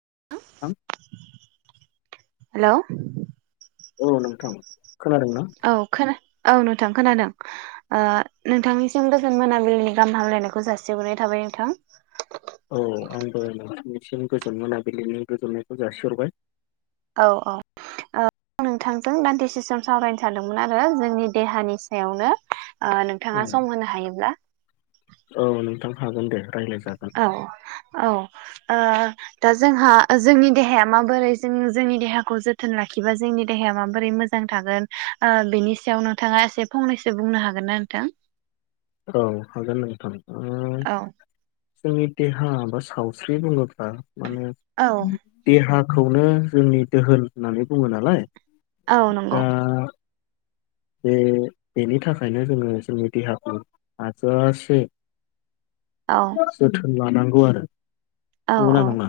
[unintelligible] हेल'। औ नोंथां। खोनादोंना औ खोना औ नोंथां खोनादों नोंथांनिसिम गोजोन मोनाबिलिनि गाहाम हामलायनायखौ जासिहरनाय थाबाय। नोंथां। औ आंबो नोंथांनिसिम गोजोन मोनाबिलिनि गोजोननायखौ जासिरबाय। औ -औ ओ आं नोंथांजों दान्दिसे समोम सावरायनो सानदोंमोन आरो जोंनि देहानि सायावनो नोंथाङा ओं सम होनो हायोब्ला। औ नोंथां हागोन दे। रायज्लायजागोन औ - औ ओ दा जोंहा जोंनि देहाया माबोरै जों जोंनि देहाखौ जोथोन लाखिबा जोंनि देहाया माबोरै मोजां थागोन बेनि सायाव नोंथाङा एसे फंनैसो बुंनो हागोन ना नोंथां? [inaudible] औ हागोन नों थां। औ जोंनि देहा बा सावस्रि बुङोब्ला माने औ देहा खौनो जोंनि दोहोन होननानै बुङो नालाय औ नंगौ। दा बे बेनि थाखायनो जोङो जोंनि देहाखौ हाजोआास औ जोथोन लानांगौ आरो। औ नंगौना औ नङा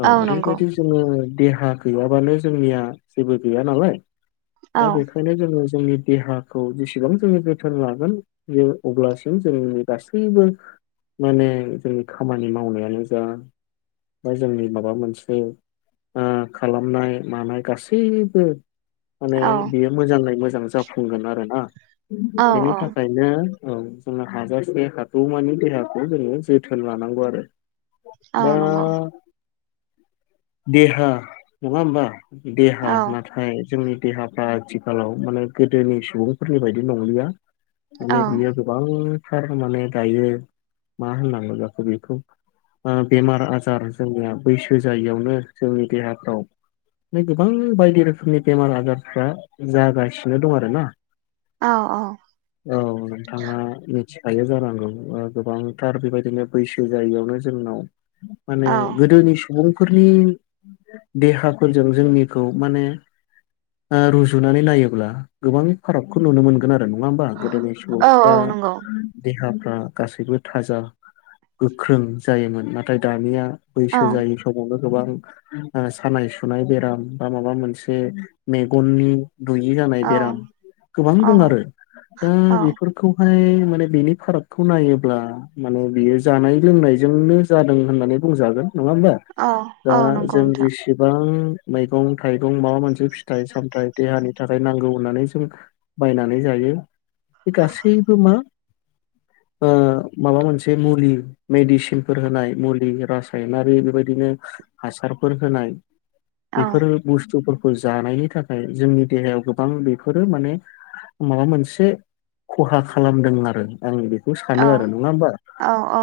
औ ओरैबायदि जोङो देहा गैयाबानो जोंनिया जेबो गैया नालाय औ दा बेखायनो जोङो जोंनि देहाखौ जेसेबां जोङो जोथोन लागोन जों अब्लासिम जोंनि गासैबो माने जोंनि खामानि मावनायानो जा ओमफ्राय जोंनि माबा मोनसे खालामनाय मानाय गासैबो माने औ बियो मोजाङै मोजां जाफुंगोन आरोना औ बेनि औ थाखाय औ जों हाजासे हागौमानि देहाखौ जोङो जोथोन लानांगौ आरो। औ दा नंगौ देहा नङा होमबा? औ देहा नाथाय जोंनि देहाफ्रा आथिखालाव माने गोदोनि सुबुंफोरनि बायदि नंलिया औ माने बियो गोबांथार माने दायो मा होननांगौ जाखो बेखौ बेमार - आजार जोंनिया बैसो जायियावनो जोंनि देहाफ्राव [unintelligible] गोबां बायदि रोखोमनि बेमार आजारफ्रा जागासिनो दं आरो ना औ औ औ नोंथाङा मिथि खायो जानांगौ ओ गोबांथार बेबायदिनो बैसो जायियावनो जोंनाव माने औ गोदोनि स बुंफोरनि देहाफोरजों जोंनिखौ माने ओ रुजुनानै नायोब्ला गोबां फारागखौ नुनो मोनगोन आरो नङा होमबा गोदोनि औ औ सुबुंफ्रा नंगौ देहा आ गासैबो थाजाब गोख्रों जायोमोन नाथाय दानिया औ बैसो जायि समावनो गोबां ओ सानाय सुनाय बेराम बा माबा मोनसे मेगननि दुयि जानाय औ बेराम गोबां औ दं आरो दा औ बेफोरखौहा हाय माने बिनि फारागखौ नायोब्ला माने बियो जानाय लोंनायजोंनो जादों होननानै बुंजागोन नङा होमबा औ दा औ नंगौ जों नोंथां जेसेबां मैगं-थाइगं माबा मोनसे फिथाइ-सामथाइ देहानि थाखाय नांगौ होननानै जों बायनानै जायो। बे गासैबो मा ओ माबा मोनसे मुलि मेडिसिनफोर होनाय मुलि रासायनारि बेबायदिनो हासारफोर होनाय औ बिफोरो बुस्थुफोर खौ जानायनि थाखाय जोंनि देहायाव गोबां बेफोरो माने माबा मोनसे खहा खालामदों आरो आं बे बेखौ औ सानो आरो नङा होमबा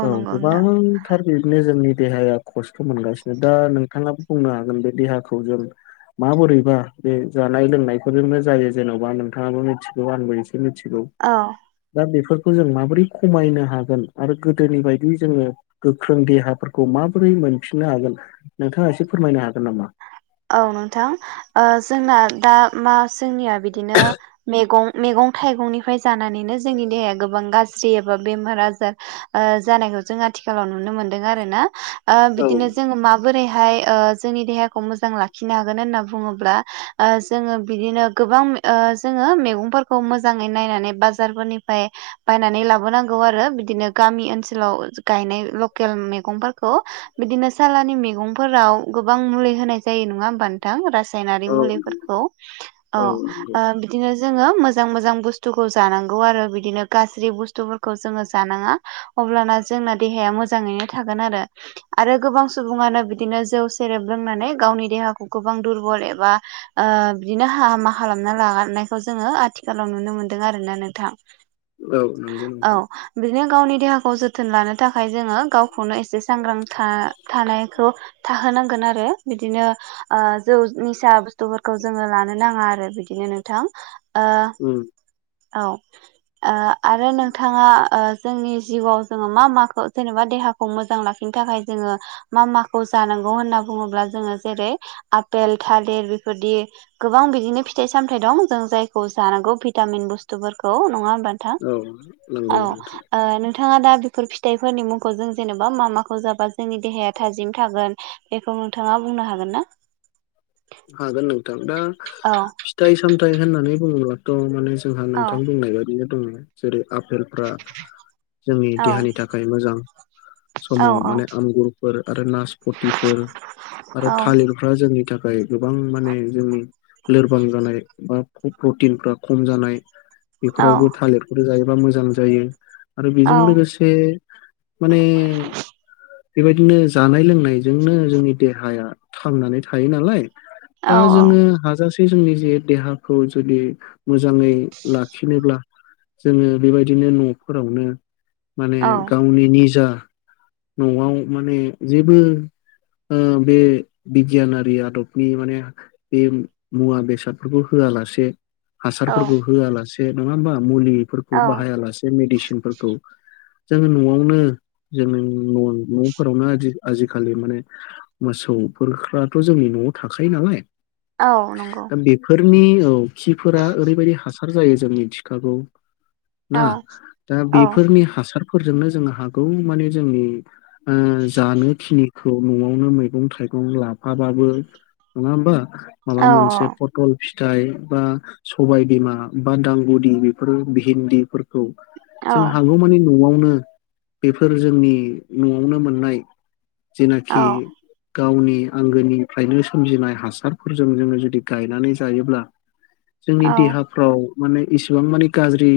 औ गोबांथार इदनो जोंनि देहाया खस्थ' मोनगासिनो दं नोंथाङाबो बुंनो हागोन बे देहाखौ जों माबोरैबा बे जानाय लोंनायफोरजोंनो जायो जेन'बा नोंथाङाबो मिथिगौ आंबो एसे मि थिगौ औ दा बेफोर खौ जों माबोरै खमायनो हागोन आरो गोदोनि बायदि जोङो गोख्रों देहाफोरखौ माबोरै मोनफिननो हागोन नोंथाङा एसे फोरमायनो हागोन नामा? औ नोंथां ओ जोंना दा मा जोंनिया बिदिनो मेगं मेगं थाइगंनिफ्राय जानानैनो जोंनि देहाया गोबां गाज्रि एबा बेमार आजार ओ जानाय जों आथिखालाव नुनो मोनदों आरोना ओ औ बिदिनो जोङो माबोरैहाय ओ जोंनि देहाखौ मोज मोजां लाखिनो हागोन होनना बुङोब्ला ओ जोङो बिदिनो गोबां ओ जोङो मेगंफोरखौ मोजाङै नायनानै बाजारफोरनिफाय बायनानै लाबोनांगौ आरो बिदिनो गामि ओनसोलाव गायनाय लकेल मेगंफोरखौ बिदिनो सालानि मेगंफोराव गोबां मुलि होनाय जायो नङा होमबा नोंथां रासायनारि औ मुलिफोरखौ अ औ नंगौ ओ बिदिनो जोङो मोजां मोजां बुथ्सुखौ जानांगौ आरो बिदिनो गाज्रि बुस्थुफोरखौ जोङो जानाङा अ अब्लाना जोंना देहाया मोजाङैनो थागोन आरो आरो गोबां सुबुङानो बिदिनो जौ सेरेब लोंनानै गावनि देहाखौ गोबां दुरबल एबा ओ बिदिनो हामा खालामना लागारनायखौ जोङो आथिखालाव नुनो मोनदों आरो ना नोंथां औ नंगौ औ नोंथां बिदिनो गावनि देहाखौ जोथोन लानो था खाय जोङो गावखौनो एसे सांग्रां था थानायखौ थाहोनांगोन आरो बिदिनो ओ जौ निसा बुस्थुफोरखौ जोङो लानो नाङा आरो बिदिनो नोंथां ओ उम औ ओ आरो नोंथाङा ओ जोंनि जिउआव जोङो मा माखौ जेनेबा देहाखौ मोजां लाखिनो थाखाय जोङो मा माखौ जानांगौ होनना बुङोब्ला जोङो जेरै आफेल थालिर बेफोरदि गोबां बिदिनो फिथाइ सामथाइ दं जों जायखौ जानांगौ भिटामिन बुस्थुफोरखौ नङा होमबा नोंथां औ औ नंगौ नोंथां ओ नो नोंथाङा दा बेफोर फिथाइफोरनि मुंखौ जों जेनेबा मा माखौ जाबा जोंनि देहाया थाजिम थागोन बेखौ थाङा बुंनो हागोन ना? हागोन नोंथां दा औ फिथाइ -सामथायाइ होननानै बुङोब्लाथ' माने जो जोंहा औ नोंथां बुंनाय बायदिनो दङ जेरै आफेलफ्रा जोंनि औ देहानि थाखाय मोजां औ समाव माने आंगुरफोर आरो नासपतफोर आरो औ थालिरफ्रा जोंनि थाखाय गोबां माने जोंनि लोरबां जानाय बा प्रटिनफ्रा खम जानाय औ बेफोरावबो थालिरफोर जायोबा मोजां जायो। आरो बेजों औ लोगोसे माने बेबायदिनो जानाय लोंनायजोंनो जोंनि देहाया थांनानै थायो नालाय दा जोङो हाजासे जोंनि जे देहाखौ जुदि मोजाङै लाखिनोब्ला जोङो बेबायदिनो न'फोरावनो माने औ गावनि निजा न'आव माने जेबो ओ बे बिगियानारि आदबनि माने बे मुवा बेसादफोरखौ होआ होआ लासे औ हासारफोरखौ होआलासे नङा होमबा मुलिफोरखौ औ बाहायालासे मेदिसिनफोरखौ जों नआवनो जों न'फोरावनो आजिखालि माने मोसौफ्राथ' जोंनि न'आव थाखायो नालाय औ नंगौ नि औ खिफोरा ओरैबायदि हासार जायो जोंनि थिखाखौ औ ना दा औ बेफोरनि हासारफोरजोंनो जों हागौ माने जोंनि ओ जानो खिनिखौ न'आवनो मैगं -थाइगं लाफाबाबो नङा होमबा माबा औ मोनसे फटल फिथाइ बा सबाय बिमा बा दांगुदि बेफोर भगहिन्दिफोरखौ जों हागौमानि न'आवनो बेफोर जोंनि न'आवनो मोननाय औ जेनाखि गावनि आंगोनिफ्रायनो सोमजिनाय हासारफोरजों जोङो जुदि गायनानै जायोब्ला जोंनि औ देहाफ्राव माने इसिबां माने गाज्रि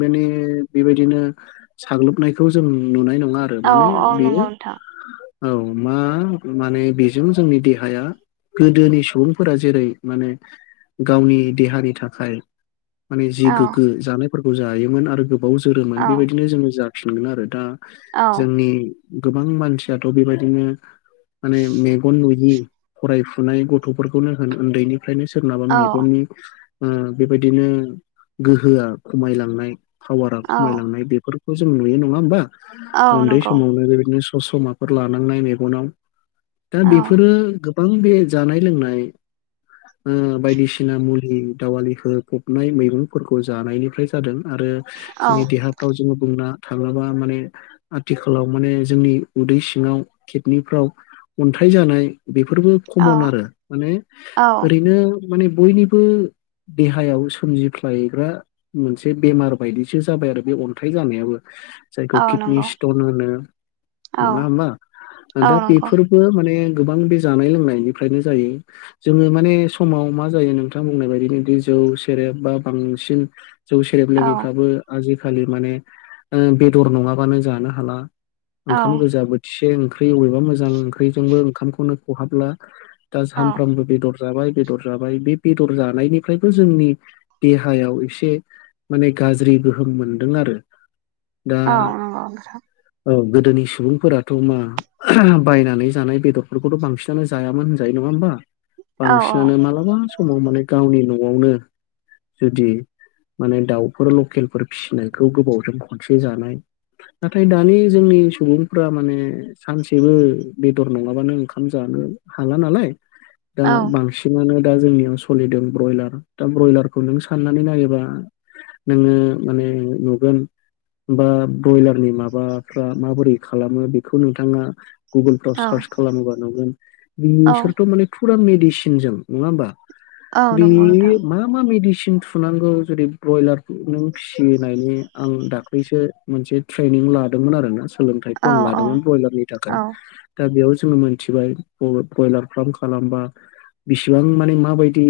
माने बेबायदिनो साग्लोबनायखौ जों नुनाय नङा आरो औ माने - औ बेयो नंगौ नोंथां औ मा माने बेजों जोंनि देहाया गोदोनि सुबुंफोरा जेरै माने गावनि देहानि थाखाय माने जि औ गोग्गो जानायफोरखौ जायोमोन आरो गोबाव जोरोमोन औ बेबायदिनो जोङो जा फिनगोन आरो दा औ जोंनि गोबां मानसियाथ' बेबायदिनो माने मेगन नुयि फरायफुनाय गथ'फोरखौनो होन उन्दैनि ओंखायनो सोरनाबा औ मेगननि ओ बेबायदिनो गोहोआ खमायलांनाय पावारा औ खमायलांनाय बेफोरखौ जों नुयो नङा होमबा औ उन्दै नंगौ समावनो बेबायदिनो सस'माफोर लानांनाय मेगनाव दा औ बेफोरो गोबां बे जानाय लोंनाय ओ बायदिसिना मुलि दावालि हो फबनाय मैरंफोरखौ जानायनिफ्राय जादों आरो औ जोंनि देहाफ्राव जोङो बुंना थाब्लाबा माने आथिखालाव माने जोंनि उदै सिङाव खेबनिफ्राव अन्थाइ जानाय बेफोरबो कमन आरो माने औ ओरैनो माने बयनिबो देहायाव सोमजिफ्लायग्रा मोनसे बेमार बायदिसो जाबाय आरो बे अन्थाइ जानायाबो जायखौ औ किडनि नंगौ स्टन औ होनो नङा होमबा औ दा नंगौ बेफोरबो माने गोबां बे जानाय लोंनायनिफ्रायनो जायो जोङो माने समाव मा जायो नोंथां बुंनाय बायदिनो जौ सेरेब बा बांसिन जौ सेरेब औ लोगोङैफ्राबो आजिखालि माने ओ बेदर नङाबानो जानो हाला ओंखाम औ गोजा बोथिसे ओंख्रि अबेबा मोजां ओंख्रिजोंबो ओंखामखौनो खहाब्ला दा औ सानफ्रामबो बेदर बेर जाबाय बेदर जाबाय बे बेदर जानायनिफ्रायबो जोंनि देहायाव एसे माने गाज्रि गोहोम मोनदों आरो। औ दा औ। औ गोदोनि सुबुंफोराथ' मा बायनानै जानाय बेदरफोरखौथ' बांसिनानो जायामोन होनजायो नङा होमबा औ बांसिनानो मालाबा समाव माने गावनि न'आवनो जुदि माने दाउफोर लकेलफोर फिसिनायखौ गोबावजों खनसे जानाय नाथाय दानि जोंनि सुबुंफा माने सानसेबो बेदर नङाबानो ओंखाम जानो हाला नालाय दा औ बांसिनानो दा जोंनियाव सोलिदों ब्रयलार दा ब्रयलारखौ नों साननानै नायोबा नोङो माने नुगोन बा बयलार माबाफ्रा माबोरै खालामो बेखौ नोंथाङा गुगोलफ्राव औ सार्च खालामोबा नुगोन औ बिसोरथ' माने फुरा मेडिसिनजों नङा होमबा? औ बे नंगौ नोंथां मा मा मेडिसिन थुनांगौ जुदि ब्रयलार नों फिसियो नायनि आं दाखोलैसो मोनसे ट्रेनिं लादोंमोन आरोना सोलोंथाइ औ फन लादोंमोन ब्रयलारनि थाखाय औ दा बेयाव जोंङो मोनथिबाय बयलार फार्म खालामबा बिसिबां माने माबायदि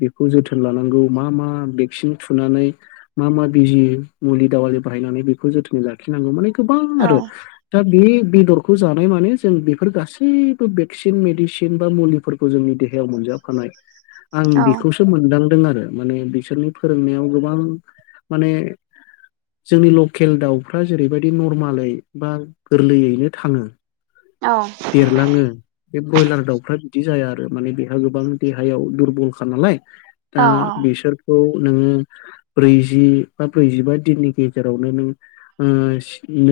बेखौ जोथोन लानांगौ मा मा भेक्सिन थुनानै मा मा बिजि मुलि दावालि बाहायनानै बेखौ जोथोनै लाखिनांगौ माने गोबां औ आरो दा बे बेदरखौ जानाय माने जों बेफोर गासैबो भेक्सिन मेडिसिन बा मुलिफोरखौ जोंनि देहायाव मोनो मोनजाखानाय आं बेखौसो मोनदां फोर आरो माने बिसोरनि फोरोंनायाव गोबां माने जोंनि लकेल लकेल दाउफ्रा जेरैबायदि नरमालै बा गोरलैयैनो थाङो औ देरलाङो बे ब्रयलार दाउफ्रा बिदि जाया आरो माने बेहा गोबां देहायाव दुरबलखा नालाय दा बिसोरखौ नोङो ब्रैजि बा ब्रैजिबा दिननि गेजेरावनो नों सि न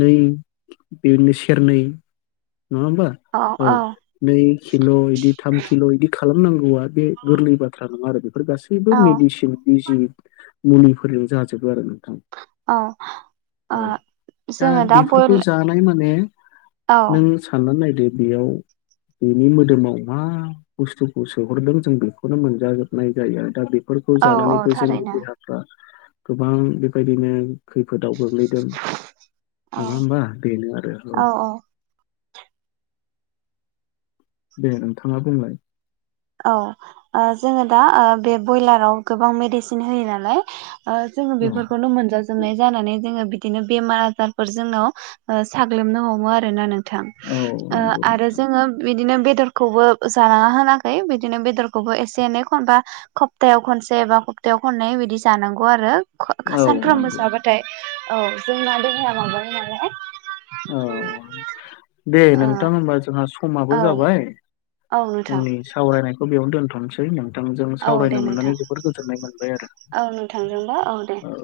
नै बेनो सेरनै नङा होमबा औ नै किल' बिदि थाम किल' बिदि खालामनांगौआ बे गोरलै बाथ्रा नङा आरो बेफोर गासैबो मेडिसिन बिजि मुलिफोरजों जाजोबो आरो नों थां औ औ दा जोङो बेफोरखौ बयल जानाय माने औ नों साननानै नायदो बेयाव बेनि मोदोमाव मा बुस्थुखौ सोहरदों जों बेखौनो मोनजाजोबनाय जायो दा बे फोरखौ औ औ जानानैबो जोंनि थारैनो देहाफ्रा गोबां बेबायदिनो खैफोदाव गोग्लैदों औ नङा होमबा बेनो आरो औ। दे नोंथाङा बुंलाय? औ ओ जोङो दा बे बयलाराव गोबां मेडिसिन होयो नालाय ओ जोङो औ बेफोरखौनो मोनजा जोबनाय जानानै जोङो बिदिनो बेमार आजारफोर जोंनाव ओ साग्लोबनो हमो आरोना नों थां। औ ओ नंगौ आरो नोंथां जोङो बिदिनो बेदरखौबो जानाङा होनाखै बिदिनो बेदरखौबो एसे एनै खनथा खबथा सप्तायाव खनसे एबा सप्तायाव खननै बिदि जानांगौ आरो औ सानफ्रोमबो नंगौ जाबाथाय औ जोंना देहाया माबायो नालहाय औ दे ओ नोंथां होनबा जोंहा औ समाबो जाबाय। औ नोंथां जोंनि सावरायनायखौ बेयाव दोनथ'नोसै नों नोंथांजों औ दे सावरायनो नोंथां मोननानै जोबद गोजोननाय मोनबाय आरो औ नोंथांजोंबो दे औ